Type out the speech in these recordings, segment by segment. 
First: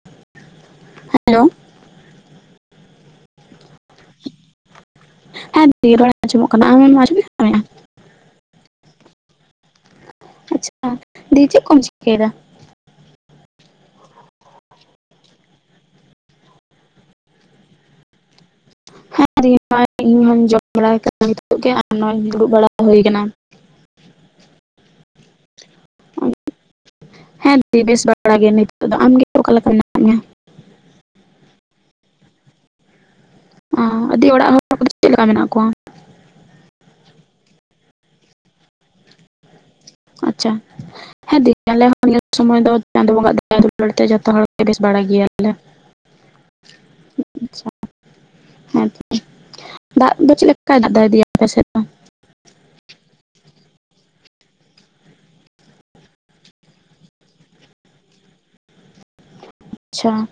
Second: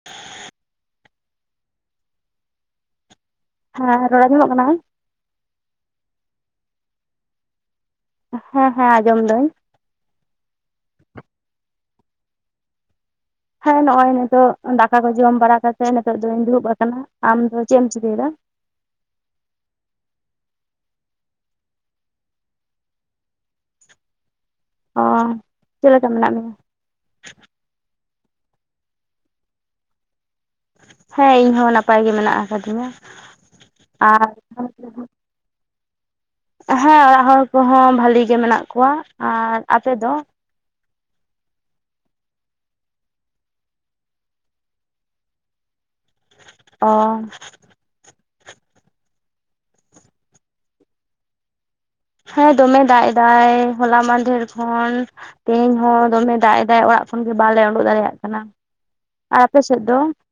[inaudible] Hello ᱦᱮᱸ ᱨᱚᱲ ᱟᱸᱡᱚᱢᱚᱜ ᱠᱟᱱᱟ᱾ ᱦᱮᱸ ᱫᱤ ᱨᱚᱲ ᱟᱸᱡᱚᱢᱚᱜ ᱠᱟᱱᱟ᱾ᱟᱢ ᱮᱢ ᱟᱸᱡᱚᱢ ᱧᱟᱢᱮᱜᱼᱟ ᱦᱮᱸ ᱦᱮᱸ ᱟᱸᱡᱚᱢ ᱫᱟᱹᱧ ᱟᱪᱪᱷᱟ᱾ ᱫᱤ ᱪᱮᱜ ᱠᱚᱢ ᱪᱤᱠᱟᱹᱭ ᱫᱟ? ᱦᱮᱸ ᱱᱚᱜᱼᱚᱭ ᱱᱤᱛᱚᱜ ᱫᱟᱠᱟ ᱠᱚ ᱡᱚᱢ ᱵᱟᱲᱟ ᱠᱟᱛᱮᱜ ᱱᱤᱛᱚᱜ ᱫᱚᱧ ᱫᱩᱲᱩᱵ ᱟᱠᱟᱱᱟ ᱟᱢ ᱫᱚ ᱪᱮᱜ ᱮᱢ ᱪᱤᱠᱟᱹᱭ ᱫᱟ ᱦᱮᱸ ᱨᱤ [unintelligible] ᱱᱚᱜᱼᱚᱭ ᱤᱧ ᱦᱚᱸᱧ ᱡᱚᱢ ᱵᱟᱲᱟᱭ ᱠᱟᱛᱮ ᱱᱤᱛᱚᱜ ᱜᱮ ᱟᱨ ᱱᱚᱧ ᱫᱩᱲᱩᱵ ᱵᱟᱲᱟ ᱦᱳᱭ ᱠᱟᱱᱟ [inaudible] ᱚ ᱪᱮᱫ ᱞᱮᱠᱟ ᱢᱮᱱᱟᱜ ᱢᱮᱭᱟ? ᱦᱮᱸ ᱫᱤ ᱵᱮᱥ ᱵᱟᱲᱟ ᱜᱮ, ᱱᱤᱛᱚᱜ ᱫᱚ ᱟᱢᱜᱮ ᱚᱠᱟ ᱞᱮᱠᱟ ᱢᱮᱱᱟᱜ ᱢᱮᱭᱟ? ᱦᱮᱸ ᱤᱧ ᱦᱚᱸ ᱱᱟᱯᱟᱭ ᱜᱮ ᱢᱮᱱᱟᱜ ᱟᱠᱟᱫᱤᱧᱟ ᱫᱤ ᱟᱨ ᱚᱲᱟᱜ ᱦᱚᱲ ᱠᱚᱫᱚ ᱪᱮᱫ [unintelligible] ᱞᱮᱠᱟ ᱢᱮᱱᱟᱜ ᱠᱚᱣᱟ ᱦᱮᱸ ᱚᱲᱟᱜ ᱦᱚᱲ ᱠᱚᱦᱚᱸ ᱵᱷᱟᱞᱤ ᱜᱮ ᱢᱮᱱᱟᱜ ᱠᱚᱣᱟ᱾ ᱟᱨ ᱟᱯᱮ ᱫᱚ? ᱪᱚ ᱦᱮᱸ ᱫᱤ ᱟᱞᱮ ᱦᱚᱸ ᱱᱤᱭᱟᱹ ᱥᱚᱢᱚᱭ ᱫᱚ ᱪᱟᱸᱫᱚ ᱵᱚᱸᱜᱟ ᱟᱜ ᱫᱟᱭᱟ ᱫᱩᱞᱟᱹᱲ ᱛᱮ ᱡᱚᱛᱚ ᱦᱚᱲ ᱜᱮ ᱵᱮᱥ ᱵᱟᱲᱟ ᱜᱮᱭᱟᱞᱮ [inaudible] ᱚ [inaudible] ᱦᱮᱸ ᱛᱚᱵᱮ ᱫᱟᱜ ᱫᱚ ᱪᱮᱜ ᱞᱮᱠᱟᱭ ᱫᱟᱜ ᱫᱤ ᱟᱯᱮ ᱥᱮᱫ ᱫᱚ ᱦᱮᱸ ᱫᱚᱢᱮ ᱫᱟᱜ ᱮᱫᱟᱭ ᱦᱚᱞᱟ ᱢᱟᱫᱷᱮᱨ ᱠᱷᱚᱱ ᱛᱮᱦᱮᱧ ᱦᱚᱸ ᱫᱚᱢᱮ ᱫᱟᱜ ᱮᱫᱟᱭ ᱚᱲᱟᱜ ᱠᱷᱚᱱ ᱜᱮ ᱵᱟᱞᱮ ᱳᱰᱳᱠ ᱫᱟᱲᱮᱭᱟᱜ ᱠᱟᱱᱟ ᱟᱨ ᱟᱞᱮ ᱥᱮᱫ ᱫᱚ ᱟᱪᱪᱷᱟ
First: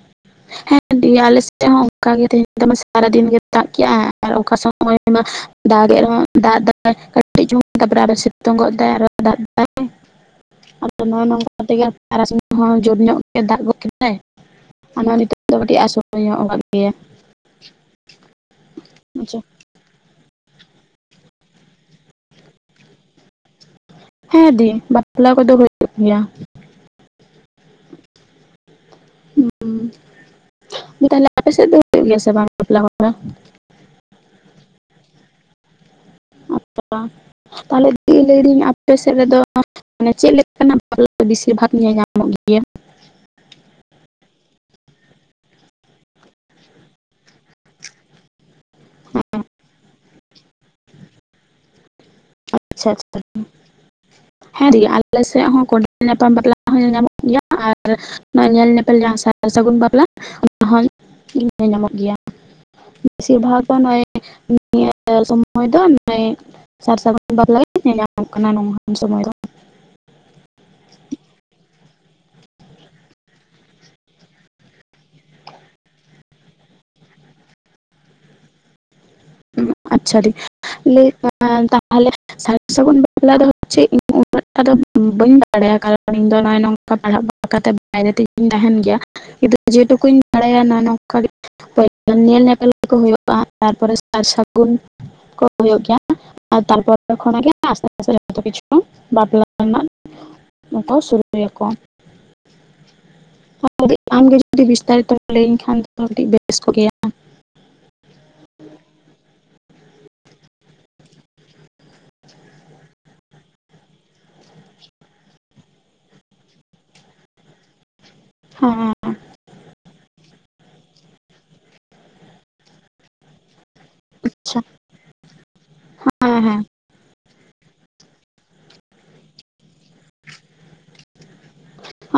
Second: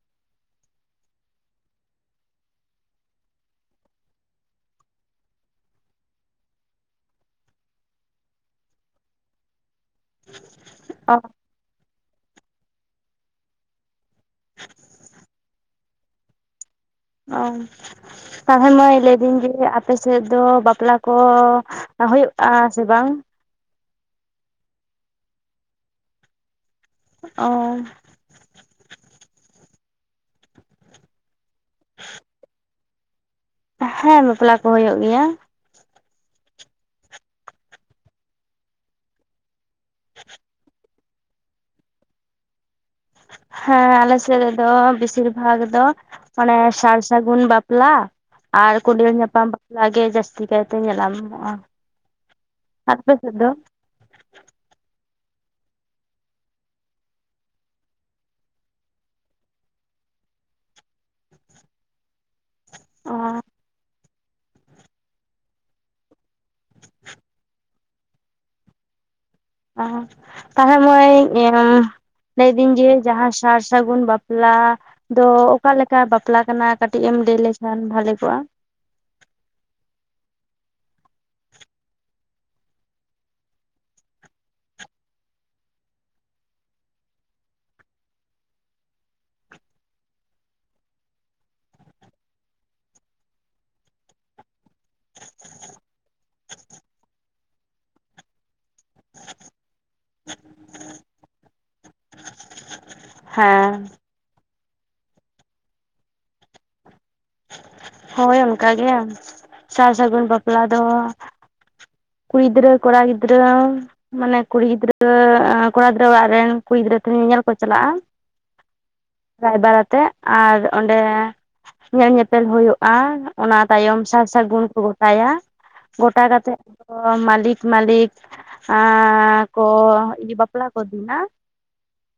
ᱦᱮᱸ ᱫᱤ ᱟᱞᱮ ᱥᱮᱫ ᱦᱚᱸ ᱚᱱᱠᱟ ᱜᱮ ᱛᱮᱦᱤᱧ ᱫᱚᱢᱮ ᱥᱟᱨᱟ ᱫᱤᱱ ᱜᱮ ᱫᱟᱜ ᱠᱤᱜᱼᱟᱭ ᱟᱨ ᱚᱠᱟ ᱥᱚᱠ ᱱᱚᱜ ᱚᱭ ᱢᱟ ᱫᱟᱜ ᱜᱮᱡ ᱨᱮᱦᱚᱸ ᱫᱟᱜ ᱫᱟᱜ ᱟᱭ ᱠᱟᱹᱴᱤᱡ ᱪᱩᱝ ᱜᱟᱵᱨᱟ ᱟᱫᱚ ᱥᱤᱛᱳᱝ ᱜᱚᱫ ᱫᱟᱭ ᱟᱨᱦᱚ ᱫᱟᱜ ᱫᱟᱭ ᱚ ᱱᱚᱜᱚᱭ ᱱᱚᱝᱠᱟ ᱠᱟᱛᱮᱜᱮ ᱛᱟᱨᱟᱥᱤᱧ ᱦᱚᱸ ᱡᱚᱨ ᱧᱚᱜ ᱜᱮ ᱫᱟᱜ ᱜᱚᱫ ᱠᱮᱫᱟᱭ ᱦᱮᱸ ᱚᱱᱟ ᱱᱤᱛᱚᱜ ᱫᱚ ᱟᱥᱚᱲ ᱧᱚᱜ ᱟᱠᱟᱫ ᱜᱮᱭᱟ ᱚ ᱛᱟᱦᱚᱞᱮ ᱢᱟᱹᱭ ᱞᱟᱹᱭᱫᱤᱧ ᱟᱪᱪᱷᱟ ᱡᱮ ᱟᱯᱮ ᱟᱯᱮ ᱥᱮᱫ ᱫᱚ ᱵᱟᱯᱞᱟ ᱠᱚ ᱦᱩᱭᱩᱜ ᱟ ᱥᱮ ᱵᱟᱝ ᱦᱮᱸ ᱫᱤ ᱵᱟᱯᱞᱟ ᱠᱚᱫᱚ ᱦᱩᱭᱩᱜ ᱜᱮᱭᱟ ᱚ ᱦᱩᱸ ᱫᱤ ᱛᱟᱦᱚᱞᱮ ᱟᱯᱮ ᱥᱮᱫ ᱫᱚ ᱦᱩᱭᱩᱜ ᱜᱮᱭᱟ ᱥᱮ ᱵᱟᱝ ᱵᱟᱯᱞᱟ ᱦᱮᱸ ᱵᱟᱯᱞᱟ ᱠᱚ ᱦᱩᱭᱩᱜ ᱜᱮᱭᱟ ᱟᱪᱪᱷᱟ ᱛᱟᱦᱚᱞᱮ ᱫᱤ ᱞᱟᱹᱭᱫᱟᱹᱧ ᱟᱯᱮ ᱥᱮᱫ ᱨᱮᱫᱚ ᱢᱟᱱᱮ ᱪᱮᱫ ᱞᱮᱠᱟᱱᱟᱜ ᱵᱟᱯᱞᱟ ᱵᱮᱥᱤᱨ ᱵᱷᱟᱜᱽ ᱧᱮᱞ ᱧᱟᱢᱚᱜ ᱜᱮᱭᱟ ᱦᱮᱸ ᱟᱞᱮ ᱥᱮᱫ ᱨᱮᱫᱚ ᱵᱮᱥᱤᱨ ᱵᱷᱟᱜᱽ ᱫᱚ ᱚᱱᱮ ᱥᱟᱨ ᱥᱟᱹᱜᱩᱱ ᱵᱟᱯᱞᱟ ᱟᱨ ᱠᱩᱸᱰᱮᱞ ᱧᱟᱯᱟᱢ ᱵᱟᱯᱞᱟ ᱜᱮ ᱡᱟᱹᱥ ᱡᱟᱹᱥᱛᱤ ᱠᱟᱭᱛᱮ ᱧᱮᱞᱟᱢᱚᱜᱼᱟ ᱟᱪᱪᱷᱟ ᱟᱯᱮ ᱟᱪᱪᱷᱟ ᱥᱮᱫ ᱫᱚ? ᱦᱮᱸ ᱫᱤ ᱟᱞᱮ ᱥᱮᱫ ᱦᱚᱸ ᱠᱚᱸᱰᱮᱞ ᱧᱟᱯᱟᱢ ᱵᱟᱯᱞᱟ ᱦᱚᱸ ᱧᱮᱞ ᱧᱟᱢᱚᱜ ᱜᱮᱭᱟ ᱟᱨ ᱧᱮᱞ ᱧᱮᱯᱮᱞ ᱡᱟᱦᱟᱸ ᱥᱟᱨ ᱥᱟᱹᱜᱩᱱ ᱵᱟᱯᱞᱟ ᱚᱱᱟ ᱦᱚᱸ ᱧᱟᱢᱚᱜ ᱜᱮᱭᱟ ᱚ ᱵᱮᱥᱤᱨ ᱵᱷᱟᱜᱽ ᱫᱚ ᱱᱚᱜᱚᱭ ᱱᱤᱭᱟᱹ ᱥᱚᱢᱚᱭ ᱫᱚ [unintelligible] ᱥᱟᱨ ᱥᱟᱹᱜᱩᱱ ᱵᱟᱯᱞᱟ ᱜᱮ ᱧᱮᱞ ᱧᱟᱢᱚᱜ ᱠᱟᱱᱟ ᱱᱚᱝᱠᱟᱱ ᱥᱚᱢᱚᱭ ᱫᱚ ᱟ ᱛᱟᱦᱚᱞᱮ ᱤᱭᱟᱹ ᱞᱟᱹᱭᱫᱤᱧ ᱡᱮ ᱡᱟᱦᱟᱸ ᱥᱟᱨ ᱥᱟᱹᱜᱩᱱ ᱵᱟᱯᱞᱟ ᱫᱚ ᱚᱠᱟᱞᱮᱠᱟ ᱵᱟᱯᱞᱟ ᱠᱟᱱᱟ ᱠᱟᱹᱴᱤᱡ ᱮᱢ ᱞᱟᱹᱭ ᱞᱮᱠᱷᱟᱱ ᱵᱷᱟᱞᱮ ᱠᱚᱜᱼᱟ ᱟᱪᱪᱷᱟ ᱫᱤ ᱞᱟᱭ ᱛᱟᱦᱚᱞᱮ ᱥᱟᱨ ᱥᱟᱹᱜᱩᱱ ᱵᱟᱯᱞᱟ ᱫᱚ ᱦᱚᱪᱪᱮ ᱤᱧ ᱩᱱᱟᱹᱜᱴᱟᱜ ᱫᱚ ᱵᱟᱹᱧ ᱵᱟᱲᱟᱭᱟ ᱠᱟᱨᱚᱱ ᱤᱧ ᱫᱚ ᱱᱚᱜᱼᱚᱭ ᱱᱚᱝᱠᱟ [unintelligible] ᱛᱮᱧ ᱛᱟᱦᱮᱱ ᱜᱮᱭᱟ ᱠᱤᱱᱛᱩ ᱡᱮᱴᱩᱠᱩᱧ ᱵᱟᱲᱟᱭᱟ ᱱᱚᱜᱚᱭ ᱱᱚᱝᱠᱟ ᱜᱮ ᱯᱩᱭᱞᱩ ᱧᱮᱞ ᱧᱮᱯᱮᱞ ᱠᱚ ᱦᱩᱭᱩᱜᱼᱟ ᱛᱟᱨᱯᱚᱨᱮ ᱥᱟᱨ ᱥᱟᱹᱜᱩᱱ ᱠᱚ ᱦᱩᱭᱩᱜ ᱜᱮᱭᱟ ᱟᱨ ᱛᱟᱨᱯᱚᱨᱮ ᱠᱷᱚᱱᱟᱜ ᱜᱮ ᱟᱥᱮ ᱯᱟᱪᱷᱮ ᱡᱚᱛᱚ ᱠᱤᱪᱷᱩ ᱵᱟᱯᱞᱟ ᱮᱢᱟᱱ ᱱᱚᱠᱟ ᱥᱩᱨᱩᱜ ᱜᱮᱭᱟ ᱠᱚ ᱦᱮᱸ ᱟᱢᱜᱮ ᱡᱩᱫᱤ ᱵᱤᱥᱛᱟᱨᱤᱛ ᱞᱟᱹᱭ ᱤᱧ ᱠᱷᱟᱱ ᱫᱚ ᱠᱟᱹᱴ ᱵᱮᱥ ᱠᱚᱜ ᱜᱮᱭᱟ ᱦᱳᱭ ᱚᱱᱠᱟ ᱜᱮ ᱥᱟᱨ ᱥᱟᱹᱜᱩᱱ ᱵᱟᱯᱞᱟ ᱫᱚ ᱠᱩᱲᱤ ᱜᱤᱫᱽᱨᱟᱹ ᱠᱚᱲᱟ ᱜᱤᱫᱽᱨᱟᱹ ᱢᱟᱱᱮ ᱠᱩᱲᱤ ᱜᱤᱫᱽᱨᱟᱹ ᱠᱚᱲᱟ ᱜᱤᱫᱽᱨᱟᱹ ᱚᱲᱟᱜ ᱨᱮᱱ ᱠᱩᱲᱤ ᱜᱤᱫᱽᱨᱟᱹ ᱧᱮᱧᱮᱞ ᱠᱚ ᱪᱟᱞᱟᱜᱼᱟ ᱦᱮᱸ ᱨᱟᱭᱵᱟᱨ ᱟᱛᱮᱜ ᱟᱨ ᱚᱸᱰᱮ ᱧᱮᱞ ᱧᱮᱯᱮᱞ ᱦᱩᱭᱩᱜᱼᱟ ᱚᱱᱟ ᱛᱟᱭᱚᱢ ᱥᱟᱨ ᱟᱪᱪᱷᱟ ᱥᱟᱹᱜᱩᱱ ᱠᱚ ᱜᱚᱴᱟᱭᱟ ᱜᱚᱴᱟ ᱦᱮᱸ ᱠᱟᱛᱮᱫ ᱦᱮᱸ ᱢᱟᱹᱞᱤᱠ ᱢᱟᱹᱞᱤᱠ ᱟᱸ ᱠᱚ ᱵᱟᱯᱞᱟ ᱠᱚ ᱠᱟ. ᱠᱤᱱᱟ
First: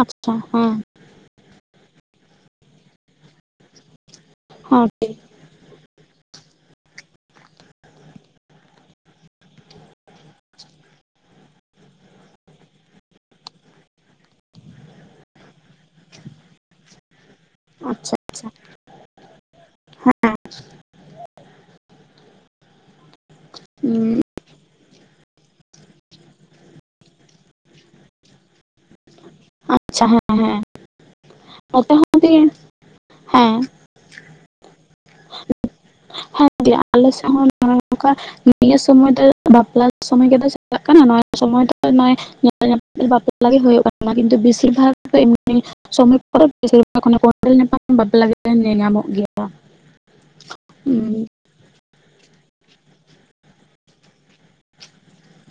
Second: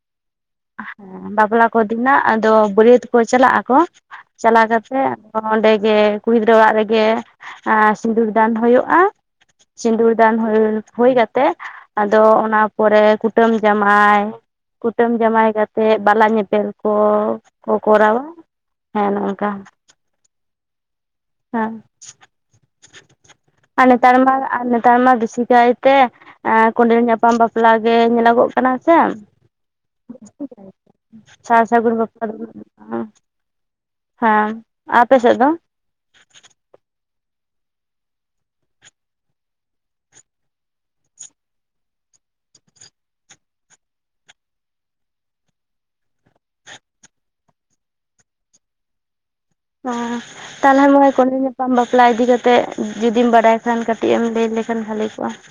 ᱟᱪᱪᱷᱟ ᱦᱮᱸ ᱾ ᱦᱮᱸ ᱵᱟᱯᱞᱟ ᱠᱚ ᱫᱤᱱᱟᱜ ᱟᱫᱚ ᱵᱟᱹᱨᱭᱟᱹᱛ ᱠᱚ ᱪᱟᱞᱟᱜ ᱟᱠᱚ ᱪᱟᱞᱟᱣ ᱦᱮᱸ ᱠᱟᱛᱮᱜ ᱴᱷᱤᱠ ᱚᱸᱰᱮᱜᱮ ᱠᱩᱲᱤ ᱜᱤᱫᱽᱨᱟᱹ ᱚᱲᱟᱜ ᱨᱮᱜᱮ ᱥᱤᱸᱫᱩᱨ ᱫᱟᱱ ᱦᱩᱭᱩᱜᱼᱟ ᱥᱤᱸᱫᱩᱨ [unintelligible] ᱦᱩᱭ ᱠᱟᱛᱮ ᱟᱫᱚ ᱚᱱᱟ ᱯᱚᱨᱮ ᱠᱩᱴᱟᱹᱢ ᱡᱟᱢᱟᱭ ᱠᱩᱴᱟᱹᱢ ᱡᱟᱢᱟᱭ ᱠᱟᱛᱮᱫ ᱵᱟᱞᱟ ᱧᱮᱯᱮᱞ ᱠᱚ ᱠᱚ ᱟᱪᱪᱷᱟ ᱠᱚᱨᱟᱣᱟ ᱟᱪᱪᱷᱟ ᱦᱮᱸ ᱱᱚᱝᱠᱟ ᱦᱮᱸ ᱟᱨ ᱱᱮᱛᱟᱨ ᱩᱸ ᱢᱟ ᱟᱨ ᱱᱮᱛᱟᱨ ᱵᱤᱥᱤᱠᱟᱭ ᱛᱮ ᱠᱚᱸᱰᱮᱞ ᱧᱟᱯᱟᱢ ᱵᱟᱯᱞᱟ ᱜᱮ ᱧᱮᱞᱚᱜᱚᱜ ᱠᱟᱱᱟ ᱥᱮ ᱟᱪᱪᱷᱟ ᱦᱮᱸ ᱦᱮᱸ ᱥᱟᱨ ᱱᱚᱛᱮ ᱥᱟᱜᱩᱱ ᱦᱚᱸ ᱵᱟᱯᱞᱟ ᱫᱤ ᱫᱚ ᱦᱮᱸ ᱦᱮᱸ ᱦᱮᱸ ᱟᱯᱮ ᱥᱮᱫ ᱫᱚ ᱦᱮᱸ ᱫᱤ ᱟᱞᱮ ᱥᱮᱫ ᱦᱚᱸ ᱚᱱ ᱱᱚᱠᱟ ᱱᱤᱭᱟᱹ ᱥᱚᱢᱚᱭ ᱫᱚ ᱵᱟᱯᱞᱟ ᱥᱳᱢᱳᱭ ᱜᱮ ᱛᱚ ᱪᱟᱞᱟᱜ ᱠᱟᱱᱟ ᱱᱚᱣᱟ ᱥᱚᱢᱚᱭ ᱫᱚ ᱱᱚᱜᱚᱭ ᱧᱮᱞ ᱧᱟᱢ ᱵᱟᱯᱞᱟ ᱜᱮ ᱦᱩᱭᱩᱜ ᱠᱟᱱᱟ ᱠᱤᱱᱛᱩ ᱵᱮᱥᱤ ᱵᱷᱟᱜᱽ ᱮᱢᱱᱤ ᱥᱚᱢ ᱠᱚᱨᱮ ᱵᱤᱨᱰᱮᱞ ᱧᱟᱯᱟᱢ ᱵᱟᱯᱞᱟ ᱜᱮ ᱧᱮᱞ ᱧᱟᱢᱚᱜ ᱜᱮᱭᱟ ᱾ ᱚ ᱛᱟᱦᱚᱞᱮ ᱠᱚᱱ ᱥᱟᱠᱟᱢ ᱵᱟᱯᱞᱟ ᱤᱫᱤ ᱠᱟᱛᱮᱫ ᱡᱩᱫᱤᱢ ᱵᱟᱰᱟᱭ ᱠᱷᱟᱱ ᱠᱟᱹᱴᱤᱡ ᱮᱢ ᱞᱟᱹᱭ ᱞᱮᱠᱷᱟᱱ ᱵᱷᱟᱜᱮ ᱠᱚᱜᱼᱟ ᱾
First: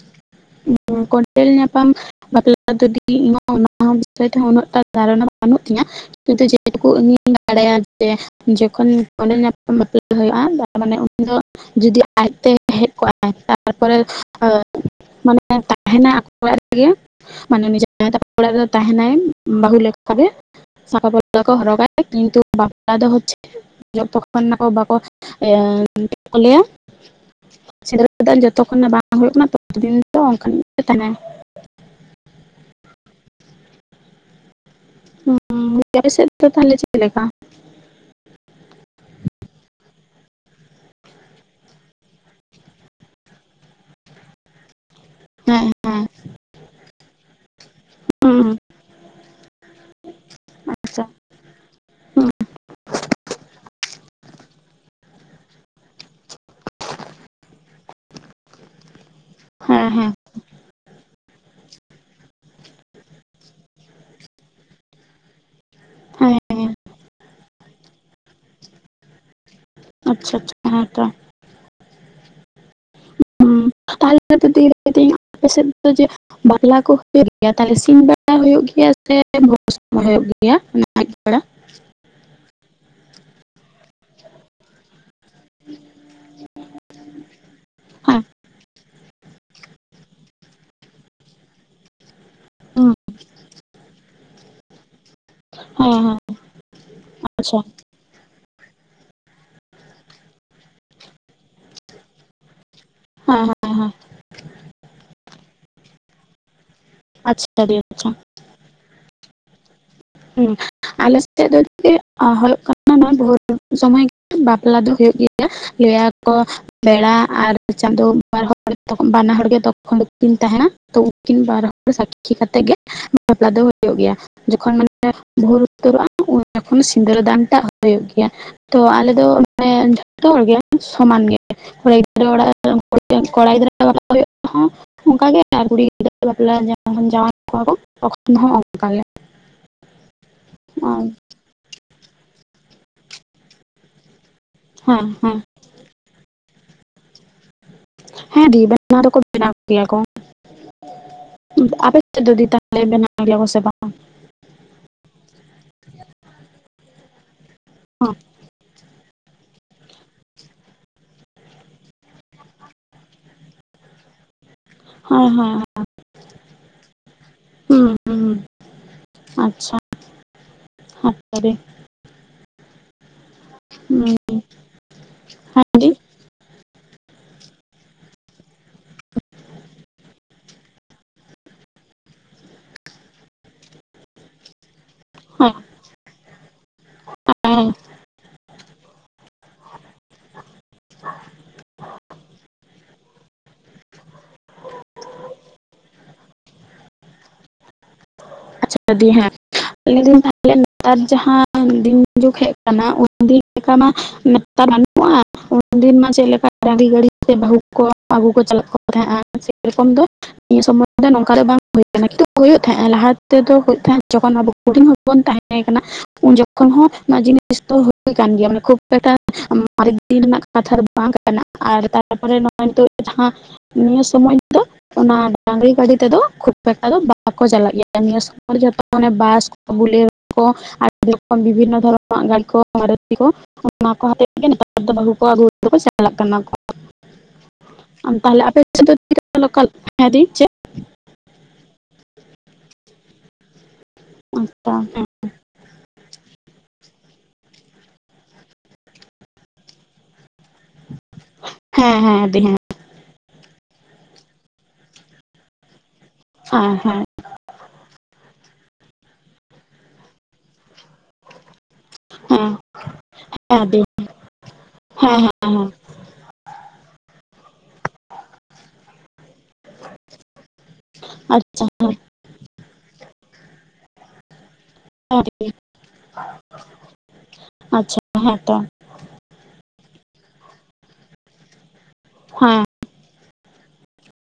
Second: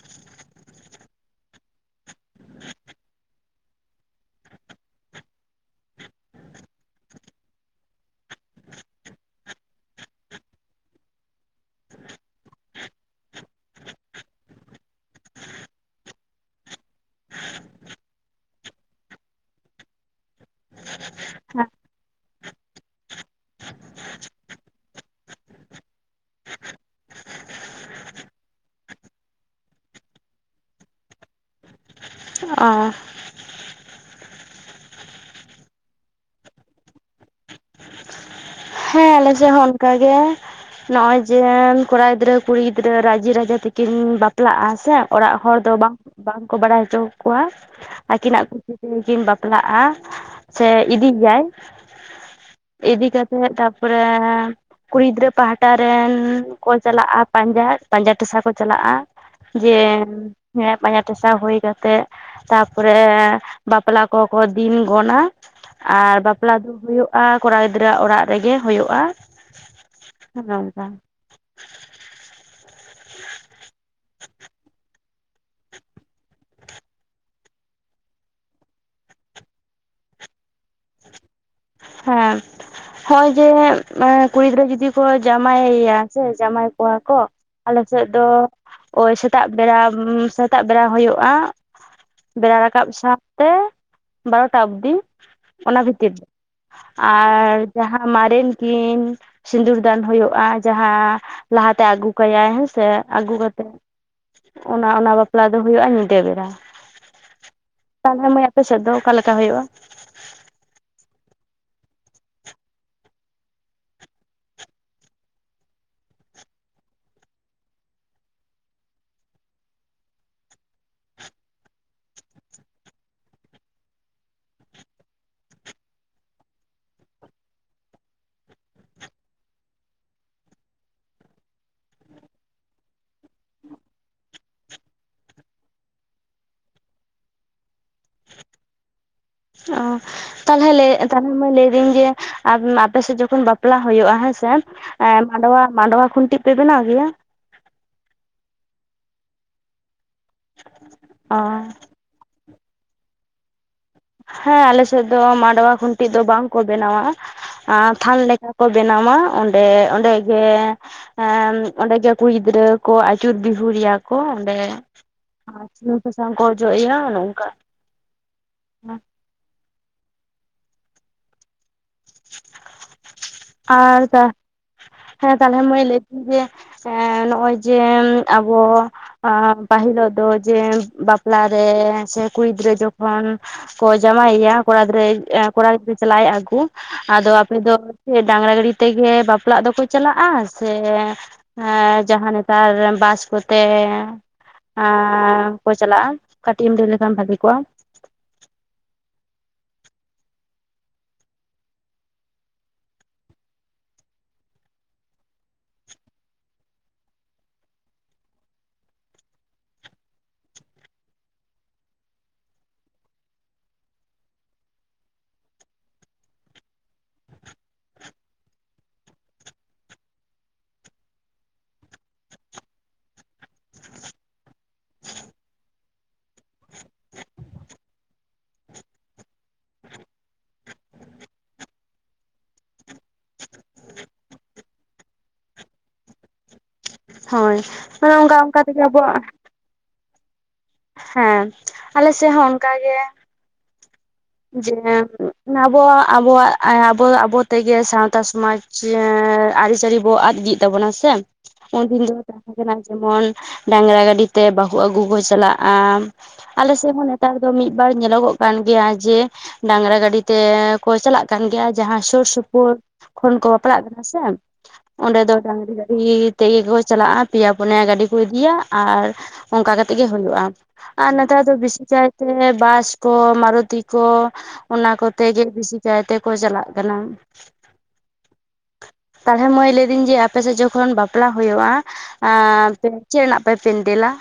ᱠᱚᱰᱮᱞ ᱧᱟᱯᱟᱢ ᱵᱟᱯᱞᱟ ᱨᱮ ᱫᱰᱤ ᱚᱱᱟ ᱵᱤᱥᱚᱭ ᱛᱮ ᱩᱱᱟᱹᱜᱴᱟ ᱫᱷᱟᱨᱚᱱᱟ ᱵᱟᱹᱱᱩᱜ ᱛᱤᱧᱟᱹ ᱾ ᱛᱩ ᱡᱮᱴᱠᱩᱧ ᱤᱧ ᱵᱟᱰᱟᱭᱟ ᱡᱮ ᱡᱚᱠᱷᱚᱱ ᱠᱚᱰᱮᱞ ᱧᱟᱯᱟᱢ ᱵᱟᱯᱞᱟ ᱦᱩᱭᱩᱜᱼᱟ ᱟᱨᱢᱟᱱᱮ ᱩᱱ ᱫᱚ ᱡᱩᱫᱤ ᱟᱡᱛᱮ ᱦᱮᱡ ᱠᱚᱜᱼᱟᱭ ᱛᱟᱨᱯᱚᱨᱮ ᱢᱟᱱᱮ ᱛᱟᱦᱮᱱᱟᱭ ᱟᱠᱚ ᱚᱲᱟᱜ ᱨᱮᱜᱮ ᱢᱟᱱᱮ ᱩᱱᱤ ᱦᱟᱣᱟᱭ ᱛᱟᱠᱚ ᱚᱲᱟᱜ ᱨᱮᱜᱮ ᱛᱟᱦᱮᱱᱟᱭ ᱾ ᱵᱟᱹᱦᱩ ᱞᱮᱠᱟᱜᱮ ᱥᱟᱠᱷᱟ ᱯᱚᱞᱟ ᱠᱚ ᱦᱚᱨᱚᱜᱟᱭ ᱠᱤᱱᱛᱩ ᱵᱟᱯᱞᱟ ᱫᱚ ᱦᱚᱪ ᱪᱷᱮ ᱡᱚᱛ ᱡᱛᱚᱠᱷᱚᱱᱟᱠᱚ ᱵᱟᱠᱚ ᱠᱚ ᱞᱟᱹᱭᱟ ᱥᱮᱸᱫᱽᱨᱟᱹᱫᱟᱱ ᱡᱚᱛᱚ ᱠᱷᱚᱱᱟᱜ ᱵᱟᱝ ᱦᱩᱭᱩᱜ ᱠᱟᱱᱟ ᱛᱚ ᱫᱤᱱ ᱫᱚ ᱚᱱᱠᱟᱱᱟᱜ ᱜᱮ ᱛᱟᱦᱮᱱᱟ ᱾ ᱚ ᱾ ᱦ ᱟᱯᱮᱥᱮᱫ ᱫᱚ ᱛᱟᱦᱮᱞᱮ ᱪᱮᱫ ᱞᱮᱠᱟ? ᱦᱮᱸ ᱟᱞᱮᱥᱮ ᱦᱚᱸ ᱚᱱᱠᱟ ᱜᱮ ᱾ ᱱᱚᱜ ᱚᱭ ᱡᱮ ᱠᱚᱲᱟ ᱜᱤᱫᱽᱨᱟᱹ ᱠᱩᱲᱤ ᱜᱤᱫᱽᱨᱟᱹ ᱨᱟᱡᱤ ᱨᱟᱡᱟ ᱛᱮᱠᱤᱱ ᱵᱟᱯᱞᱟᱜᱼᱟ ᱥᱮ ᱚᱲᱟᱜ ᱦᱚᱲ ᱦᱮᱸ ᱫᱚ ᱵᱟᱝ ᱵᱟᱝᱠᱚ ᱵᱟᱰᱟᱭ ᱦᱚᱪᱚ ᱠᱚᱣᱟ ᱟᱹᱠᱤᱱᱟᱜ ᱦᱩᱸ ᱠᱩᱥᱤ ᱛᱮᱠᱤᱱ ᱵᱟᱯᱞᱟᱜᱼᱟ ᱥᱮ ᱟᱪᱪᱷᱟ ᱤᱫᱤ ᱜᱮᱭᱟᱭ ᱾ ᱤᱫᱤ ᱠᱟᱛᱮᱜ ᱛᱟᱯᱚᱨᱮ ᱠᱩᱲᱤ ᱜᱤᱫᱽᱨᱟᱹ ᱯᱟᱦᱴᱟ ᱨᱮᱱ ᱠᱚ ᱪᱟᱞᱟᱜᱼᱟ ᱯᱟᱸᱡᱟ ᱯᱟᱸᱡᱟ ᱴᱮᱥᱟ ᱠᱚ ᱪᱟᱞᱟᱜᱼᱟ ᱾ ᱡᱮ ᱦᱮᱸ ᱦᱮᱸ ᱦᱮᱲ ᱯᱟᱸᱡᱟ ᱴᱮᱥᱟ ᱦᱩᱭ ᱠᱟᱛᱮᱫ ᱛᱟᱨᱯᱚᱨᱮ ᱵᱟᱯᱞᱟ ᱠᱚ ᱠᱚ ᱫᱤᱱ ᱜᱚᱱᱟ ᱾ ᱟᱨ ᱦᱮᱸ ᱵᱟᱯᱞᱟ ᱫᱚ ᱦᱩᱭᱩᱜᱼᱟ ᱠᱚᱲᱟ ᱜᱤᱫᱽᱨᱟᱹᱣᱟᱜ ᱚᱲᱟᱜ ᱨᱮᱜᱮ ᱦᱩᱭᱩᱜᱼᱟ ᱾ ᱟᱪᱪᱷᱟ ᱟᱪᱪᱷᱟ ᱦᱮᱸ ᱛᱚ ᱾ ᱛᱟᱦᱮᱞᱮ ᱡᱮ [unintelligible] ᱵᱟᱯᱞᱟ ᱠᱚ ᱦᱩᱭᱩᱜ ᱜᱮᱭᱟ ᱛᱟᱞᱮ ᱥᱤᱧ ᱵᱮᱲᱟ ᱦᱩᱭᱩᱜ ᱜᱮᱭᱟ ᱥᱮ ᱵᱷᱚᱨ ᱥᱚᱢᱚᱭ ᱦᱩᱭᱩᱜ ᱜᱮᱭᱟ ᱟᱭᱩᱵ ᱵᱮᱲᱟ? ᱦᱮᱸ ᱾ ᱦᱚᱸᱸᱜ ᱚᱚᱭ ᱡᱮ ᱠᱩᱲᱤ ᱜᱤᱫᱽᱨᱟᱹ ᱡᱩᱫᱤ ᱠᱚ ᱡᱟᱶᱟᱭᱮᱭᱟ ᱥᱮ ᱡᱟᱶᱟᱭ ᱠᱚᱣᱟ ᱠᱚ ᱟᱞᱮ ᱥᱮᱫ ᱦᱮᱸ ᱫᱚ ᱳᱭ ᱥᱮᱛᱟᱜ ᱵᱮᱲᱟ ᱥᱮᱛᱟᱜ ᱵᱮᱲᱟ ᱦᱩᱭᱩᱜᱼᱟ ᱾ ᱵᱮᱲᱟ ᱨᱟᱠᱟᱵ ᱥᱟᱶᱛᱮ ᱵᱟᱨᱚᱴᱟ ᱚᱵᱽᱫᱤ ᱚᱱᱟ ᱦᱮᱸ ᱵᱷᱤᱛᱤᱨ ᱨᱮ ᱾ ᱟᱨ ᱟᱪᱪᱷᱟ ᱡᱟᱦᱟᱸ ᱢᱟᱨᱮᱱ ᱠᱤᱱ ᱥᱤᱸᱫᱩᱨ ᱫᱟᱱ ᱦᱩᱭᱩᱜᱼᱟ ᱡᱟᱦᱟᱸ ᱞᱟᱦᱟᱛᱮ ᱟᱹᱜᱩ ᱠᱟᱭ ᱦᱮᱸᱥᱮ ᱟᱹᱜᱩ ᱠᱟᱛᱮᱜ ᱚᱱᱟ ᱚᱱᱟ ᱵᱟᱯᱞᱟ ᱫᱚ ᱦᱩᱭᱩᱜᱼᱟ ᱧᱤᱫᱟᱹ ᱵᱮᱲᱟ ᱾ ᱟᱪᱪᱷᱟ ᱫᱤ ᱟᱪᱪᱷᱟ ᱾ ᱯᱮᱥᱮᱫ ᱫᱚ ᱚᱠᱟ ᱞᱮᱠᱟ ᱦᱩᱭᱩᱜᱼᱟ? ᱦᱮᱸ ᱟᱞᱮ ᱥᱮᱫ ᱫᱚ ᱪᱮᱫ ᱦᱩᱭᱩᱜ ᱠᱟᱱᱟ ᱱᱚᱣᱟ ᱵᱳᱨ ᱥᱩᱚᱢᱚᱭ ᱜᱮ ᱵᱟᱯᱞᱟ ᱫᱚ ᱦᱩᱭᱩᱜ ᱜᱮᱭᱟ᱾ ᱞᱟᱹᱭ ᱟᱠᱚ ᱵᱮᱲᱟ ᱟᱨ ᱪᱟᱸᱫᱚ ᱵᱟᱨ ᱦᱚᱲ ᱵᱟᱱᱟ ᱦᱚᱲ ᱜᱮ ᱛᱚᱠᱷᱚᱱ ᱫᱚ ᱠᱤᱱ ᱛᱟᱦᱮᱸ ᱱᱟ ᱛᱚ ᱩᱱᱠᱤᱱ ᱵᱟᱨ ᱦᱚᱲ ᱥᱟᱹᱠᱷᱤ ᱠᱟᱛᱮ ᱜᱮ ᱵᱟᱯᱞᱟ ᱫᱚ ᱦᱩᱭᱩᱜ ᱜᱮᱭᱟ ᱡᱚᱠᱷᱚᱱ ᱵᱷᱩᱨ ᱩᱛᱟᱹᱨᱚᱜᱼᱟ ᱚᱸᱰᱮᱠᱷᱚᱱ ᱥᱤᱸᱫᱽᱨᱟᱹ ᱫᱟᱱᱴᱟᱜ ᱦᱩᱭᱩᱜ ᱜᱮᱭᱟ ᱾ ᱛᱚ ᱟᱞᱮ ᱫᱚ ᱢᱟᱱᱮ ᱡᱚᱛᱚ ᱦᱚᱲ ᱜᱮ ᱥᱚᱢᱟᱱ ᱜᱮ ᱾ ᱠᱚᱲᱤ ᱜᱤᱫᱽᱨᱟᱹ ᱚᱲᱟᱜ ᱠᱚᱲᱟ ᱜᱤᱫᱽᱨᱟᱹ ᱚᱱᱠᱟᱜᱮ ᱟᱨ ᱠᱩᱲᱤ ᱜᱤᱫᱽᱨᱟᱹ ᱵᱟᱯᱞᱟ [unintelligible] ᱡᱟᱶᱟᱭ ᱠᱚᱣᱟ ᱠᱚ ᱛᱚᱠᱷᱚᱱ ᱦᱚᱸ ᱚᱱᱠᱟᱜᱮ ᱾ ᱚ ᱛᱟᱦᱞᱮ ᱞᱟᱹᱭ ᱛᱟᱞᱦᱮ ᱢᱟᱹᱭ ᱞᱟᱹᱭ ᱫᱤᱧ ᱡᱮ ᱟᱨ ᱟᱯᱮᱥᱮᱫ ᱡᱚᱠᱷᱚᱱ ᱵᱟᱯᱞᱟ ᱦᱩᱭᱩᱜᱼᱟ ᱦᱮᱸᱥᱮ ᱦᱮᱸ ᱦᱮᱸ ᱢᱟᱰᱣᱟ ᱢᱟᱰᱣᱟ ᱠᱷᱩᱱᱴᱤ ᱯᱮ ᱵᱮᱱᱟᱣ ᱜᱮᱭᱟ? ᱦᱮᱸ ᱫᱤ ᱵᱮᱱᱟᱣ ᱫᱚᱠᱚ ᱵᱮᱱᱟᱣ ᱜᱮᱭᱟ ᱠᱚ ᱚ ᱾ ᱡᱩᱫᱤ ᱛᱟᱦᱚᱞᱮ ᱵᱮᱱᱟᱣ ᱜᱮᱭᱟ ᱠᱚᱥᱮ ᱵᱟᱝ? ᱦᱮᱸ ᱟᱞᱮᱥᱮᱫ ᱫᱚ ᱢᱟᱰᱣᱟ ᱠᱷᱩᱱᱴᱤ ᱫᱚ ᱵᱟᱝ ᱠᱚ ᱵᱮᱱᱟᱣᱟ ᱟᱨ ᱛᱷᱟᱱ ᱞᱮᱠᱟ ᱠᱚ ᱵᱮᱱᱟᱢᱟ ᱚᱸᱰᱮ ᱚᱸᱰᱮ ᱜᱮ- ᱦᱮ ᱚᱸᱰᱮ ᱜᱮ ᱠᱩᱲ ᱜᱤᱫᱽᱨᱟᱹ ᱠᱚ ᱟᱪᱩᱨ ᱵᱤᱦᱩᱨᱮᱭᱟ ᱠᱚ ᱚᱸᱰᱮ ᱦᱮᱸ ᱦᱮᱸ ᱟᱨ ᱥᱩᱱᱩᱢ ᱥᱟᱥᱟᱝ ᱠᱚ ᱚᱡᱚᱜᱮᱭᱟ ᱚᱝᱠᱟ ᱦᱩ ᱟᱪᱪᱷᱟ ᱦᱟᱱᱛᱮ ᱨᱮ ᱟᱨ ᱦᱩᱸ ᱫᱟ ᱦᱮ ᱛᱟᱞᱦᱮ ᱦᱮᱸ ᱢᱟᱹᱭ ᱫᱤ ᱞᱟᱹᱭ ᱮᱫ ᱛᱟᱺᱦᱤᱡ ᱡᱮ ᱱᱚᱜ-ᱚᱭ ᱡᱮ ᱟᱵᱚ ᱦᱮ ᱯᱟᱹᱦᱤᱞ ᱦᱚᱲ ᱫᱚ ᱡᱮ ᱵᱟᱯᱞᱟᱨᱮ ᱥᱮ ᱠᱩᱲᱤ ᱜᱤᱫᱽᱨᱟᱹ ᱡᱚᱠᱷᱚᱱ ᱠᱚ ᱡᱟᱣᱟᱭᱮᱭᱟ ᱠᱚᱲᱟ ᱜᱤᱫᱽᱨᱟᱹ ᱮ ᱦᱮᱸ ᱠᱚᱲᱟ ᱜᱤᱫᱽᱨᱟᱹ ᱪᱟᱞᱟᱜ ᱟᱭ ᱟᱹᱜᱩ ᱟᱫᱚ ᱟᱯᱮ ᱦᱮᱸ ᱫᱚ ᱪᱮᱫ ᱰᱟᱝᱨᱟ ᱜᱟᱹᱲᱤ ᱛᱮᱜᱮ ᱵᱟᱯᱞᱟᱜ ᱫᱚᱠᱚ ᱪᱟᱞᱟᱜ-ᱟ ᱥᱮ ᱦᱮ ᱡᱟᱦᱟᱸ ᱱᱮᱛᱟᱨ ᱵᱟᱥ ᱠᱚᱛᱮ ᱦᱮᱸ ᱠᱚ ᱪᱟᱞᱟᱜ-ᱟ ᱠᱟᱹᱴᱤᱡ ᱮᱢ ᱞᱟᱹᱭ ᱞᱮᱠᱷᱟᱱ ᱵᱷᱟᱹᱜᱤ ᱠᱚᱜ-ᱟ ᱟᱪᱪᱷᱟ ᱫᱤ ᱦᱮ ᱞᱟᱹᱭ ᱫᱤᱱ ᱟᱞᱮ ᱱᱮᱛᱟᱨ ᱡᱟᱦᱟᱸ ᱫᱤᱱ ᱡᱩᱜ ᱦᱮᱡ ᱟᱠᱟᱱᱟ ᱩᱱ ᱫᱤᱱ ᱞᱮᱠᱟ ᱢᱟ ᱛᱟᱨ ᱵᱟᱹᱱᱩᱜ-ᱟ ᱩᱱᱫᱤᱱ ᱢᱟ ᱪᱮᱫ ᱞᱮᱠᱟ ᱰᱟᱹᱝᱨᱤ ᱜᱟᱹᱰᱤ ᱛᱮ ᱵᱟᱹᱦᱩ ᱠᱚ ᱟᱹᱜᱩ ᱠᱚ ᱪᱟᱞᱟᱜ ᱠᱚ ᱛᱟᱦᱮᱜ-ᱟ ᱥᱮᱨᱚᱠᱚᱢ ᱫᱚ ᱱᱤᱭᱟᱹ ᱥᱚᱢᱚᱭ ᱫᱚ ᱱᱚᱝᱠᱟ ᱫᱚ ᱵᱟᱝ ᱦᱩᱭ ᱠᱟᱱᱟ, ᱠᱤᱱᱛᱩ ᱦᱩᱭᱩᱜ ᱛᱟᱦᱮᱸᱼᱟ ᱞᱟᱦᱟᱛᱮ᱾ ᱠᱚᱫᱚᱜ ᱦᱳᱭᱳᱜ ᱛᱟᱦᱮ ᱡᱚᱠᱷᱚᱱ ᱟᱵᱚ ᱦᱩᱰᱤᱧ ᱦᱩᱰᱤᱧ ᱵᱚᱱ ᱛᱟᱦᱮ ᱠᱟᱱᱟ ᱩᱱ ᱡᱚᱠᱷᱚᱱ ᱦᱚᱸ ᱱᱚᱣᱟ ᱡᱤᱱᱤᱥ ᱫᱚ ᱦᱩᱭ ᱠᱟᱱ ᱜᱮᱭᱟ, ᱢᱟᱱᱮ ᱠᱷᱩᱵ ᱮᱠᱴᱟ ᱢᱟᱨᱮ ᱛᱤᱱ ᱨᱮᱱᱟᱜ ᱠᱟᱛᱷᱟ ᱫᱚ ᱵᱟᱝ ᱠᱟᱱᱟ ᱟᱨ ᱛᱟᱨᱯᱚᱨᱮ ᱱᱚᱜ-ᱚᱭ ᱱᱤᱛᱚᱜ ᱡᱟᱦᱟᱸ ᱱᱤᱭᱟᱹ ᱥᱚᱢᱚᱭ ᱫᱚ ᱚᱱᱟ ᱰᱟᱝᱨᱤ ᱜᱟᱹᱲᱤ ᱛᱮᱫᱚ ᱠᱷᱩᱵ ᱮᱠᱴᱟ ᱫᱚ ᱵᱟᱠᱚ ᱪᱟᱞᱟᱜ ᱜᱮᱭᱟ ᱱᱤᱭᱟᱹ ᱥᱚᱢᱚᱭ ᱡᱚᱛᱚ ᱚᱱᱮ ᱵᱟᱥ ᱠᱚ ᱵᱩᱞᱮᱴ ᱠᱚ ᱟᱨ ᱨᱚᱠᱚᱢ ᱵᱤᱵᱷᱤᱱᱱᱚ ᱫᱷᱚᱨᱚᱱᱟᱜ ᱜᱟᱹᱰᱤ ᱠᱚ ᱢᱟᱨᱩᱛᱤ ᱠᱚ ᱚᱱᱟ ᱠᱚ ᱦᱚᱛᱮ ᱛᱮᱜᱮ ᱱᱮᱛᱟᱨ ᱫᱚ ᱵᱟᱹᱦᱩ ᱠᱚ ᱟᱹᱜᱩ [inaudible] ᱪᱟᱞᱟᱜ ᱠᱟᱱᱟ ᱠᱚ ᱦᱳᱭ ᱚᱱᱠᱟ ᱛᱟᱦᱚᱞᱮ ᱟᱯᱮ ᱚᱱᱠᱟ ᱛᱮᱜᱮ ᱥᱮᱫ ᱫᱚ ᱪᱮᱫ ᱟᱵᱚᱣᱟᱜ ᱞᱮᱠᱟ ᱞᱳᱠᱟᱠ ᱫᱤ ᱪᱮᱫ ᱦᱮ ᱟᱞᱮ ᱥᱮᱫ ᱦᱚ ᱚᱱᱠᱟ ᱜᱮ ᱡᱮ ᱟᱵᱚᱣᱟᱜ ᱟᱵᱚᱣᱟᱜ ᱟᱵᱚ ᱫᱚ ᱟᱵᱚ ᱛᱮᱜᱮ ᱥᱟᱶᱛᱟ ᱥᱚᱢᱟᱡᱽ ᱟᱹᱨᱤᱪᱟᱹᱞᱤ ᱵᱚ ᱟᱫ ᱤᱫᱤ ᱛᱟᱵᱚᱱᱟ ᱥᱮ ᱦᱮᱸ ᱩᱱᱫᱤᱱ ᱫᱚ ᱦᱮᱸ ᱫᱤ ᱛᱟᱦᱮ ᱦᱮᱸ ᱠᱟᱱᱟ ᱡᱮᱢᱚᱱ ᱰᱟᱝᱨᱟ ᱜᱟᱹᱰᱤ ᱛᱮ ᱵᱟᱹᱦᱩ ᱟᱹᱜᱩ ᱠᱚ ᱪᱟᱞᱟᱜ-ᱟ ᱦᱮᱸ ᱟᱞᱮ ᱥᱮᱫ ᱦᱚ ᱦᱮᱸ ᱱᱮ ᱱᱮᱛᱟᱨ ᱫᱚ ᱢᱤᱫ ᱵᱟᱨ ᱧᱮᱞᱚᱜᱚᱜ ᱠᱟᱱ ᱜᱮᱭᱟ ᱡᱮ ᱰᱟᱝᱨᱟ ᱜᱟᱹᱰᱤ ᱛᱮ ᱠᱚ ᱪᱟᱞᱟᱜ ᱠᱟᱱ ᱜᱮᱭᱟ ᱡᱟᱦᱟᱸ ᱥᱩᱨ ᱦᱮᱸ ᱥᱩᱯᱩᱨ ᱠᱷᱚᱱ ᱠᱚ ᱦᱮᱸ ᱵᱟᱯᱞᱟᱜ ᱫᱤ ᱠᱟᱱᱟ ᱥᱮ ᱚᱸᱰᱮ ᱦᱮᱸ ᱫᱚ ᱰᱟᱹᱝᱨᱤ ᱜᱟᱹᱰᱤ ᱜᱟᱹᱰᱤ ᱛᱮᱜᱮ ᱠᱚ ᱪᱟᱞᱟᱜ-ᱟ ᱟᱨ ᱯᱮᱭᱟ ᱯᱩᱱᱭᱟ ᱜᱟᱹᱰᱤ ᱠᱚ ᱤᱫᱤᱭᱟ ᱟᱨ ᱚᱱᱠᱟ ᱠᱟᱛᱮᱜ ᱜᱮ ᱦᱩᱭᱩᱜ-ᱟ ᱟᱨ ᱱᱮᱛᱟᱨ ᱫᱚ ᱟᱪᱪᱷᱟ ᱵᱮᱥᱤ ᱦᱮᱸ ᱠᱟᱭᱛᱮ ᱵᱟᱥ ᱠᱚ ᱢᱟᱨᱩᱛᱤ ᱠᱚ ᱚᱱᱟ ᱠᱚᱛᱮ ᱜᱮ ᱵᱮᱥᱤ ᱠᱟᱭᱛᱮ ᱠᱚ ᱪᱟᱞᱟᱜ ᱠᱟᱱᱟ ᱟᱪᱪᱷᱟ ᱦᱮᱸ ᱛᱚ ᱛᱟᱞᱦᱮ ᱢᱟᱹᱭ ᱞᱟᱹᱭ ᱫᱤᱧ ᱡᱮ ᱟᱯᱮ ᱥᱮᱫ ᱡᱚᱠᱷᱚᱱ ᱵᱟᱯᱞᱟ ᱦᱩᱭᱩᱜ-ᱟ ᱦᱮᱸ ᱟᱯᱮ ᱪᱮᱫ ᱨᱮᱱᱟᱜ ᱯᱮ ᱯᱮᱱᱰᱮᱞᱟ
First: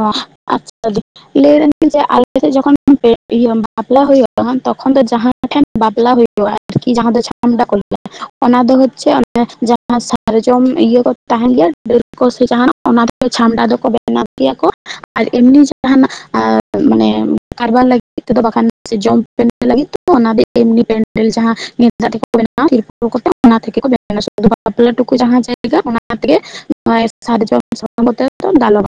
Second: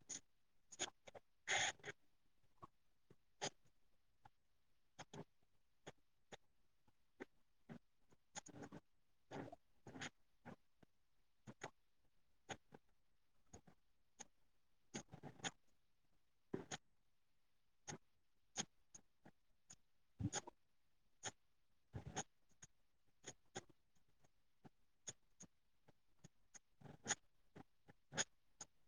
ᱚ ᱟᱪᱪᱷᱟ ᱫᱤ ᱞᱟᱹᱭ ᱫᱟᱞᱤᱧ ᱡᱮ ᱟᱞᱮᱥᱮᱫ ᱡᱚᱠᱷᱚᱱ [unintelligible] ᱵᱟᱯᱞᱟ ᱦᱩᱭᱩᱜ-ᱟ ᱛᱚᱠᱷᱚᱱ ᱫᱚ ᱡᱟᱦᱟᱸ [inaudible] ᱟᱞᱮ ᱴᱷᱮᱱ ᱵᱟᱯᱞᱟ ᱦᱩᱭᱩᱜᱼᱟ ᱟᱨᱠᱤ ᱡᱟᱦᱟᱸ ᱫᱚ ᱪᱷᱟᱢᱰᱟ ᱠᱚ ᱞᱟ. ᱭ-ᱟ ᱚᱱᱟ ᱫᱚ ᱦᱚᱪᱪᱷᱮ [inaudible] ᱦᱮ ᱡᱟᱦᱟᱸ ᱥᱟᱨᱡᱚᱢ ᱤᱭᱟᱹ ᱠᱚ ᱛᱟᱦᱮᱱ ᱜᱮᱭᱟ ᱰᱟᱹᱨ ᱠᱚ ᱥᱮ ᱡᱟᱦᱟᱸ ᱱᱟᱜ ᱚᱱᱟ ᱜᱮ ᱪᱷᱟᱢᱰᱟ ᱫᱚᱠᱚ ᱵᱮᱱᱟᱣ ᱵᱮᱱᱟᱣ ᱜᱮᱭᱟ ᱠᱚ ᱟᱨ ᱮᱢᱱᱤ ᱡᱟᱦᱟᱱᱟᱜ ᱟᱨ ᱢᱟᱱᱮ ᱠᱟᱨᱵᱟᱨ ᱞᱟᱹᱜᱤᱫ ᱛᱮᱫᱚ ᱵᱟᱠᱷᱟᱱ ᱥᱮ ᱡᱚᱢ ᱞᱟᱹᱜᱤᱫ ᱛᱮᱫᱚ ᱚᱱᱟ ᱜᱮ ᱮᱢᱱᱤ ᱯᱮᱱᱰᱮᱞ ᱡᱟᱦᱟᱸ ᱜᱮᱱᱫᱟᱜ ᱛᱮᱠᱚ ᱵᱮᱱᱟᱣ-ᱟ ᱛᱤᱨᱯᱚᱞ ᱠᱚᱛᱮ ᱚᱱᱟ ᱛᱷᱮᱠᱮ ᱠᱚ ᱵᱮᱱᱟ [inaudible] ᱵᱟᱯᱞᱟ ᱴᱩᱠᱩ ᱡᱟᱦᱟᱸ ᱡᱟᱭᱜᱟ ᱚᱱᱟ ᱛᱮᱜᱮ ᱚᱱᱮ ᱥᱟᱨᱡᱚᱢ ᱥᱟᱠᱟᱢ ᱠᱚᱛᱮ ᱫᱟᱞᱟᱵ ᱟᱠᱚ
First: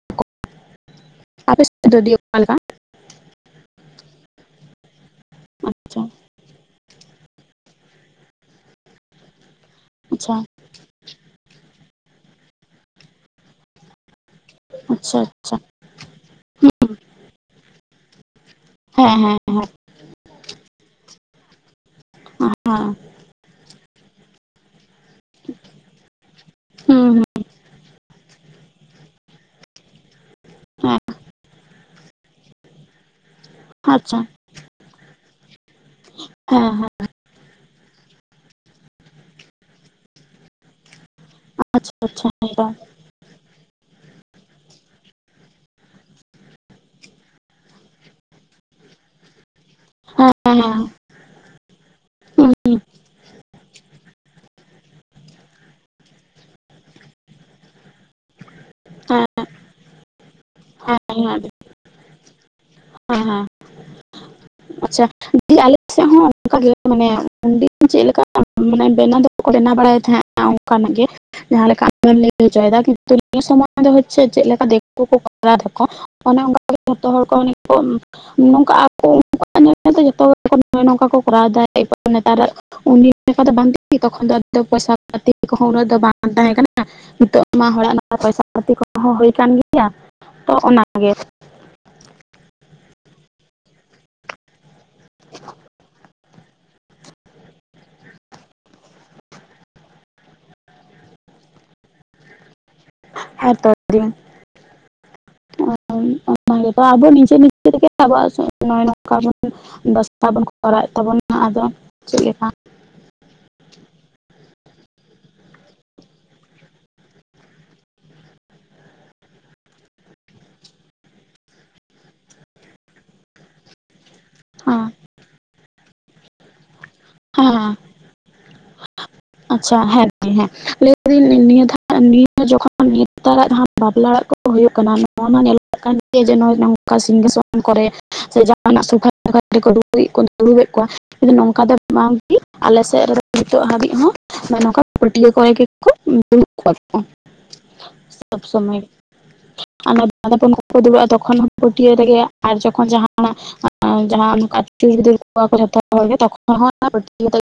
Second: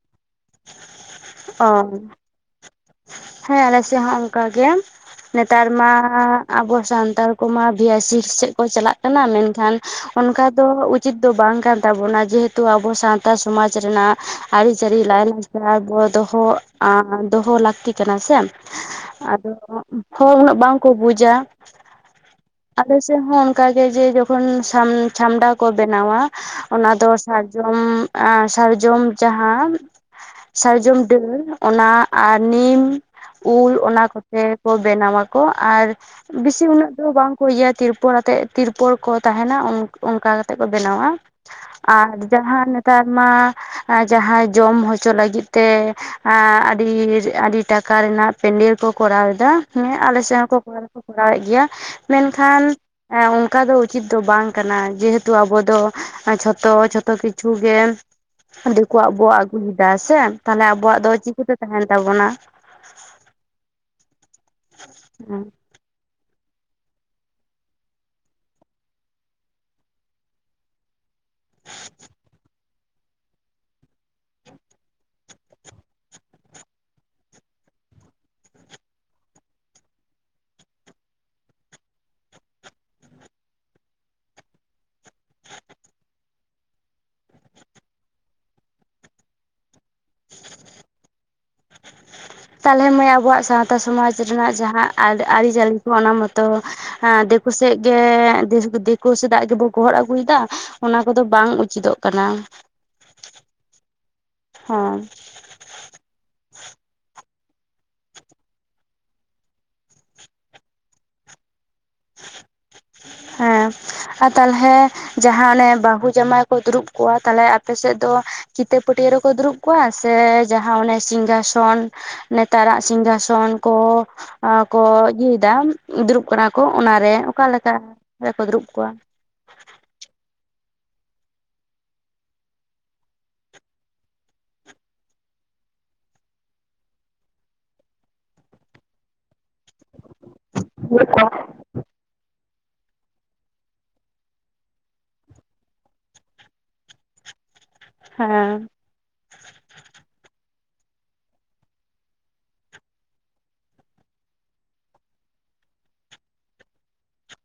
ᱟᱯᱮ ᱥᱮᱫ ᱫᱚ ᱫᱤ ᱚᱠᱟ ᱞᱮᱠᱟ ᱦᱮ ᱟᱞᱮ ᱥᱮᱫ ᱦᱚ ᱚᱱᱠᱟ ᱜᱮ ᱱᱮᱛᱟᱨ ᱢᱟ ᱟᱪᱪᱷᱟ ᱟᱵᱚ ᱥᱟᱱᱛᱟᱲ ᱠᱚᱢᱟ ᱵᱤ ᱟᱭ ᱥᱤ ᱥᱮᱫ ᱠᱚ ᱪᱟᱞᱟᱜ ᱠᱟᱱᱟ ᱢᱮᱱᱠᱷᱟᱱ ᱟᱪᱪᱷᱟ ᱚᱱᱠᱟ ᱛᱚ ᱩᱪᱤᱛ ᱫᱚ ᱵᱟᱝ ᱠᱟᱱ ᱛᱟᱵᱩᱱᱟ ᱡᱮ ᱦᱮᱛᱩ ᱟᱵᱚ ᱥᱟᱶᱛᱟ ᱥᱚᱢᱟᱡᱽ ᱨᱮᱱᱟᱜ ᱟᱨᱤ ᱪᱟᱞᱤ ᱟᱪᱪᱷᱟ ᱟᱪᱪᱷᱟ ᱞᱟᱭᱼᱞᱟᱠᱪᱟᱨ ᱵᱚ ᱫᱚᱦᱚ ᱟ ᱫᱚᱦᱚ ᱞᱟᱠ ᱞᱟᱹᱠᱛᱤ ᱠᱟᱱᱟ ᱥᱮ ᱦᱮᱸ ᱦᱮᱸ ᱟᱫᱚ ᱦᱚᱲ ᱩᱱᱟᱹᱜ ᱵᱟᱝᱠᱚ ᱵᱩᱡᱽᱟ ᱦᱮᱸ ᱟᱞᱮ ᱥᱮᱫ ᱦᱚᱸ ᱚᱱᱠᱟ ᱜᱮ ᱡᱮ ᱡᱚᱠᱷᱚᱱ ᱥᱟᱢ ᱪᱷᱟᱢᱰᱟ ᱠᱚ ᱵᱮᱱᱟᱣᱟ ᱚᱱᱟ ᱫᱚ ᱦᱩᱸ ᱦᱩᱸ ᱥᱟᱨᱡᱚᱢ ᱮᱸ ᱥᱟᱨᱡᱚᱢ ᱡᱟᱦᱟᱸ ᱥᱟᱨᱡᱚᱢ ᱦᱮᱸ ᱰᱟᱹᱨ ᱚᱱᱟ ᱟᱨ ᱱᱤᱢ ᱩᱞ ᱚᱱᱟ ᱟᱪᱪᱷᱟ ᱠᱚᱛᱮ ᱠᱚ ᱵᱮᱱᱟᱣᱟ ᱠᱚ ᱟᱨ ᱵᱮᱥᱤ ᱦᱮᱸ ᱦᱮᱸ ᱩᱱᱟᱹᱜ ᱫᱚ ᱵᱟᱝ ᱠᱚ ᱤᱭᱟᱹᱭᱟ ᱛᱤᱨᱯᱚᱞ ᱟᱛᱮᱫ ᱛᱤᱨᱯᱚᱞ ᱠᱚ ᱛᱟᱦᱮᱱᱟ ᱚᱱᱠᱟ ᱠᱟᱛᱮᱫ ᱠᱚ ᱵᱮᱱᱟᱣᱟ ᱟᱪᱪᱷᱟ ᱟᱨ ᱟᱪᱪᱷᱟ ᱡᱟᱦᱟᱸ ᱦᱮᱸ ᱱᱮᱛᱟᱨ ᱢᱟ ᱡᱟᱦᱟᱸ ᱡᱚᱢ ᱦᱚᱪᱚ ᱞᱟᱹᱜᱤᱫ ᱛᱮ ᱟᱹᱰᱤ ᱟᱰᱤ ᱴᱟᱠᱟ ᱨᱮᱱᱟᱜ ᱯᱮᱱᱰᱮᱞ ᱠᱚ ᱠᱚᱨᱟᱣ ᱮᱫᱟ ᱦᱮᱸ ᱟᱞᱮ ᱥᱮᱫ ᱦᱚᱸᱠᱚ ᱦᱮᱸ ᱠᱚᱨᱟᱣᱮᱫ ᱜᱮᱭᱟ ᱢᱮᱱᱠᱷᱟᱱ ᱦᱮᱸ ᱦᱮᱸ ᱚᱱᱠᱟ ᱫᱚ ᱩᱪᱤᱛ ᱫᱚ ᱵᱟᱝ ᱠᱟᱱᱟ ᱡᱮ ᱦᱮᱛᱩ ᱟᱵᱚ ᱫᱚ ᱡᱷᱚᱛᱚ ᱡᱷᱚᱛᱚ ᱠᱤᱪᱷᱩ ᱜᱮ ᱫᱤᱠᱩᱣᱟᱜ ᱵᱚ ᱟᱹᱜᱩᱭ ᱮᱫᱟ ᱥᱮ ᱛᱟᱦᱞᱮ ᱟᱵᱚᱣᱟᱜ ᱫᱚ ᱦᱮᱸ ᱦᱮᱸ ᱪᱤᱠᱟᱹᱛᱮ ᱛᱟᱦᱮᱱ ᱛᱟᱵᱚᱱᱟ ᱦᱮᱸ ᱟᱪᱷᱟ ᱫᱤ [unintelligible] ᱟᱞᱮ ᱥᱮᱫ‌ᱦᱚᱸ ᱚᱱᱠᱟᱜ ᱜᱮ ᱢᱟᱱᱮ ᱩᱱ ᱫᱤᱱ ᱪᱮᱫ ᱞᱮᱠᱟ ᱢᱟᱱᱮ ᱵᱮᱱᱟᱣ ᱫᱚ ᱵᱮᱱᱟᱣ ᱵᱟᱲᱟᱭ ᱮᱫ ᱛᱟᱦᱮᱸᱫ [unintelligible] ᱚᱱᱠᱟᱱᱟᱜ ᱜᱮ ᱡᱟᱦᱟᱸ ᱞᱮᱠᱟ ᱟᱢ ᱮᱢ ᱞᱟᱹᱭ ᱦᱚᱪᱚᱭ ᱮᱫᱟ ᱠᱤᱱᱛᱩ ᱱᱤᱭᱟᱹ ᱥᱚᱢᱚᱭ ᱫᱚ ᱦᱚᱪᱮ ᱪᱮᱫ ᱞᱮᱠᱟ ᱫᱤᱠᱩ ᱠᱚ ᱠᱚᱨᱟᱣ ᱫᱟ ᱠᱚ [inaudible] ᱚᱱᱮ ᱚᱱᱠᱟ ᱜᱮ ᱡᱚᱛᱚ ᱦᱚᱲ ᱠᱚ [unintelligible] [inaudible] ᱩᱱ ᱫᱤᱱ ᱞᱮᱠᱟ ᱫᱚ ᱵᱟᱝ ᱫᱤ ᱛᱚᱠᱷᱚᱱ ᱫᱚ ᱯᱚᱭᱥᱟ ᱯᱟᱛᱤ ᱠᱚ ᱦᱚᱸ ᱩᱱᱟᱹᱜ ᱫᱚ ᱵᱟᱝ ᱛᱟᱦᱮᱸ ᱠᱟᱱᱟ ᱱᱤᱛᱚᱜ ᱢᱟ ᱦᱚᱲ ᱟᱜ ᱯᱚᱭᱥᱟ ᱯᱟᱛᱤ ᱠᱚ ᱦᱚᱸ ᱦᱩᱭ ᱠᱟᱱ ᱜᱮᱭᱟ ᱛᱚ ᱚᱱᱟ ᱜᱮ ᱛᱟᱞᱦᱮ ᱢᱟᱹᱭ ᱟᱵᱚᱣᱟᱜ ᱥᱟᱶᱛᱟ ᱥᱚᱢᱟᱡᱽ ᱨᱮᱱᱟᱜ ᱡᱟᱦᱟᱸ ᱟᱨ ᱟᱨᱤ ᱪᱟᱞᱤ ᱠᱚ ᱚᱱᱟ ᱢᱟ ᱛᱚ ᱦᱮ ᱫᱤᱠᱩ ᱥᱮᱜ ᱜᱮ ᱫᱤᱠᱩ ᱥᱮᱫᱟᱜ ᱜᱮ ᱵᱚ ᱜᱚᱦᱚᱲ ᱟᱹᱜᱩᱭ ᱫᱟ ᱚᱱᱟ ᱠᱚ ᱫᱚ ᱵᱟᱝ ᱩᱪᱤᱛᱚᱜ ᱠᱟᱱᱟ ᱦᱮ ᱛᱚ ᱫᱤ [inaudible] ᱦᱮᱸ [unintelligible] ᱟᱵᱚ ᱱᱤᱡᱮ ᱱᱤᱡᱮ ᱛᱮ ᱜᱮ ᱟᱵᱚᱣᱟᱜ [unintelligible] ᱱᱚᱝᱠᱟ ᱵᱚᱱ ᱵᱟᱥᱛᱟ ᱵᱚᱱ ᱠᱚᱨᱟᱣ ᱮᱫ ᱛᱟᱵᱚᱱᱟ ᱟᱫᱚ ᱪᱮᱫ ᱞᱮᱠᱟ ᱦᱮᱸ [unintelligible] ᱛᱟᱦᱚᱞᱮ ᱡᱟᱦᱟᱸ ᱚᱱᱮ ᱵᱟᱹᱦᱩ ᱡᱟᱢᱟᱹᱭ ᱠᱚ ᱫᱩᱲᱩᱵ ᱠᱚᱜᱼᱟ ᱛᱟᱦᱚᱞᱮ ᱟᱯᱮ ᱥᱮᱫ ᱫᱚ ᱠᱤᱛᱟᱹ ᱯᱟᱹᱴᱭᱟᱹ ᱨᱮᱠᱚ ᱫᱩᱨᱩᱵ ᱠᱚᱣᱟ ᱥᱮ ᱡᱟᱦᱟᱸ ᱚᱱᱮ ᱥᱤᱝᱜᱟ ᱥᱚᱱ ᱱᱮᱛᱟᱨᱟᱜ ᱥᱤᱝᱜᱟᱥᱚᱱ ᱠᱚ ᱠᱚ ᱦᱮᱸ ᱤᱭᱟᱹᱭ ᱫᱟ ᱫᱩᱲᱩᱵ ᱠᱟᱱᱟ ᱠᱚ ᱚᱱᱟ ᱨᱮ ᱚᱠᱟ ᱞᱮᱠᱟ ᱦᱮᱸ ᱨᱮ ᱠᱚ ᱫᱩᱨᱩᱵ ᱠᱚᱣᱟ ᱟᱪᱪᱷᱟ ᱦᱮᱸ ᱫᱤ ᱦᱮᱸ ᱞᱟᱹᱭ ᱫᱤᱧ ᱱᱤᱭᱟᱹ ᱱᱤᱭᱟᱹ ᱡᱚᱠᱷᱚᱱ [unintelligible] ᱵᱟᱯᱞᱟ ᱚᱲᱟᱜ ᱠᱚ ᱦᱩᱭᱩᱜ ᱠᱟᱱᱟ ᱱᱚᱣᱟ ᱢᱟ ᱧᱮᱞᱚᱜ ᱠᱟᱱ ᱜᱮ ᱡᱮ [unintelligible] ᱱᱚᱝᱠᱟ ᱥᱤᱝᱜᱟᱥᱚᱱ ᱠᱚᱨᱮ [inaudible] ᱥᱮ ᱡᱟᱦᱟᱱᱟᱜ [unintelligible] ᱩᱲᱩᱵ ᱮᱫ ᱠᱚᱣᱟ ᱱᱚᱝᱠᱟ [inaudible] ᱵᱟᱝ [unintelligible] ᱟᱞᱮ ᱥᱮᱫ ᱨᱮᱫᱚ ᱱᱤᱛᱚᱜ ᱦᱟᱹᱵᱤᱡ ᱦᱚᱸ [unintelligible] ᱯᱟᱹᱴᱭᱟᱹ ᱠᱚ ᱨᱮ ᱜᱮ ᱠᱚ [unintelligible] [unintelligible] [unintelligible] ᱥᱚᱵ ᱦᱮᱸ ᱥᱚᱢᱚᱭ [unintelligible] ᱵᱟᱫᱟ ᱯᱚᱱ ᱠᱚᱠᱚ ᱫᱩᱲᱩᱵᱼᱟ ᱛᱚᱠᱷᱚᱱ ᱦᱚᱸ ᱯᱟᱹᱴᱭᱟᱹ ᱨᱮ ᱜᱮ ᱟᱨ ᱡᱚᱠᱷᱚᱱ ᱡᱟᱦᱟᱸ [unintelligible]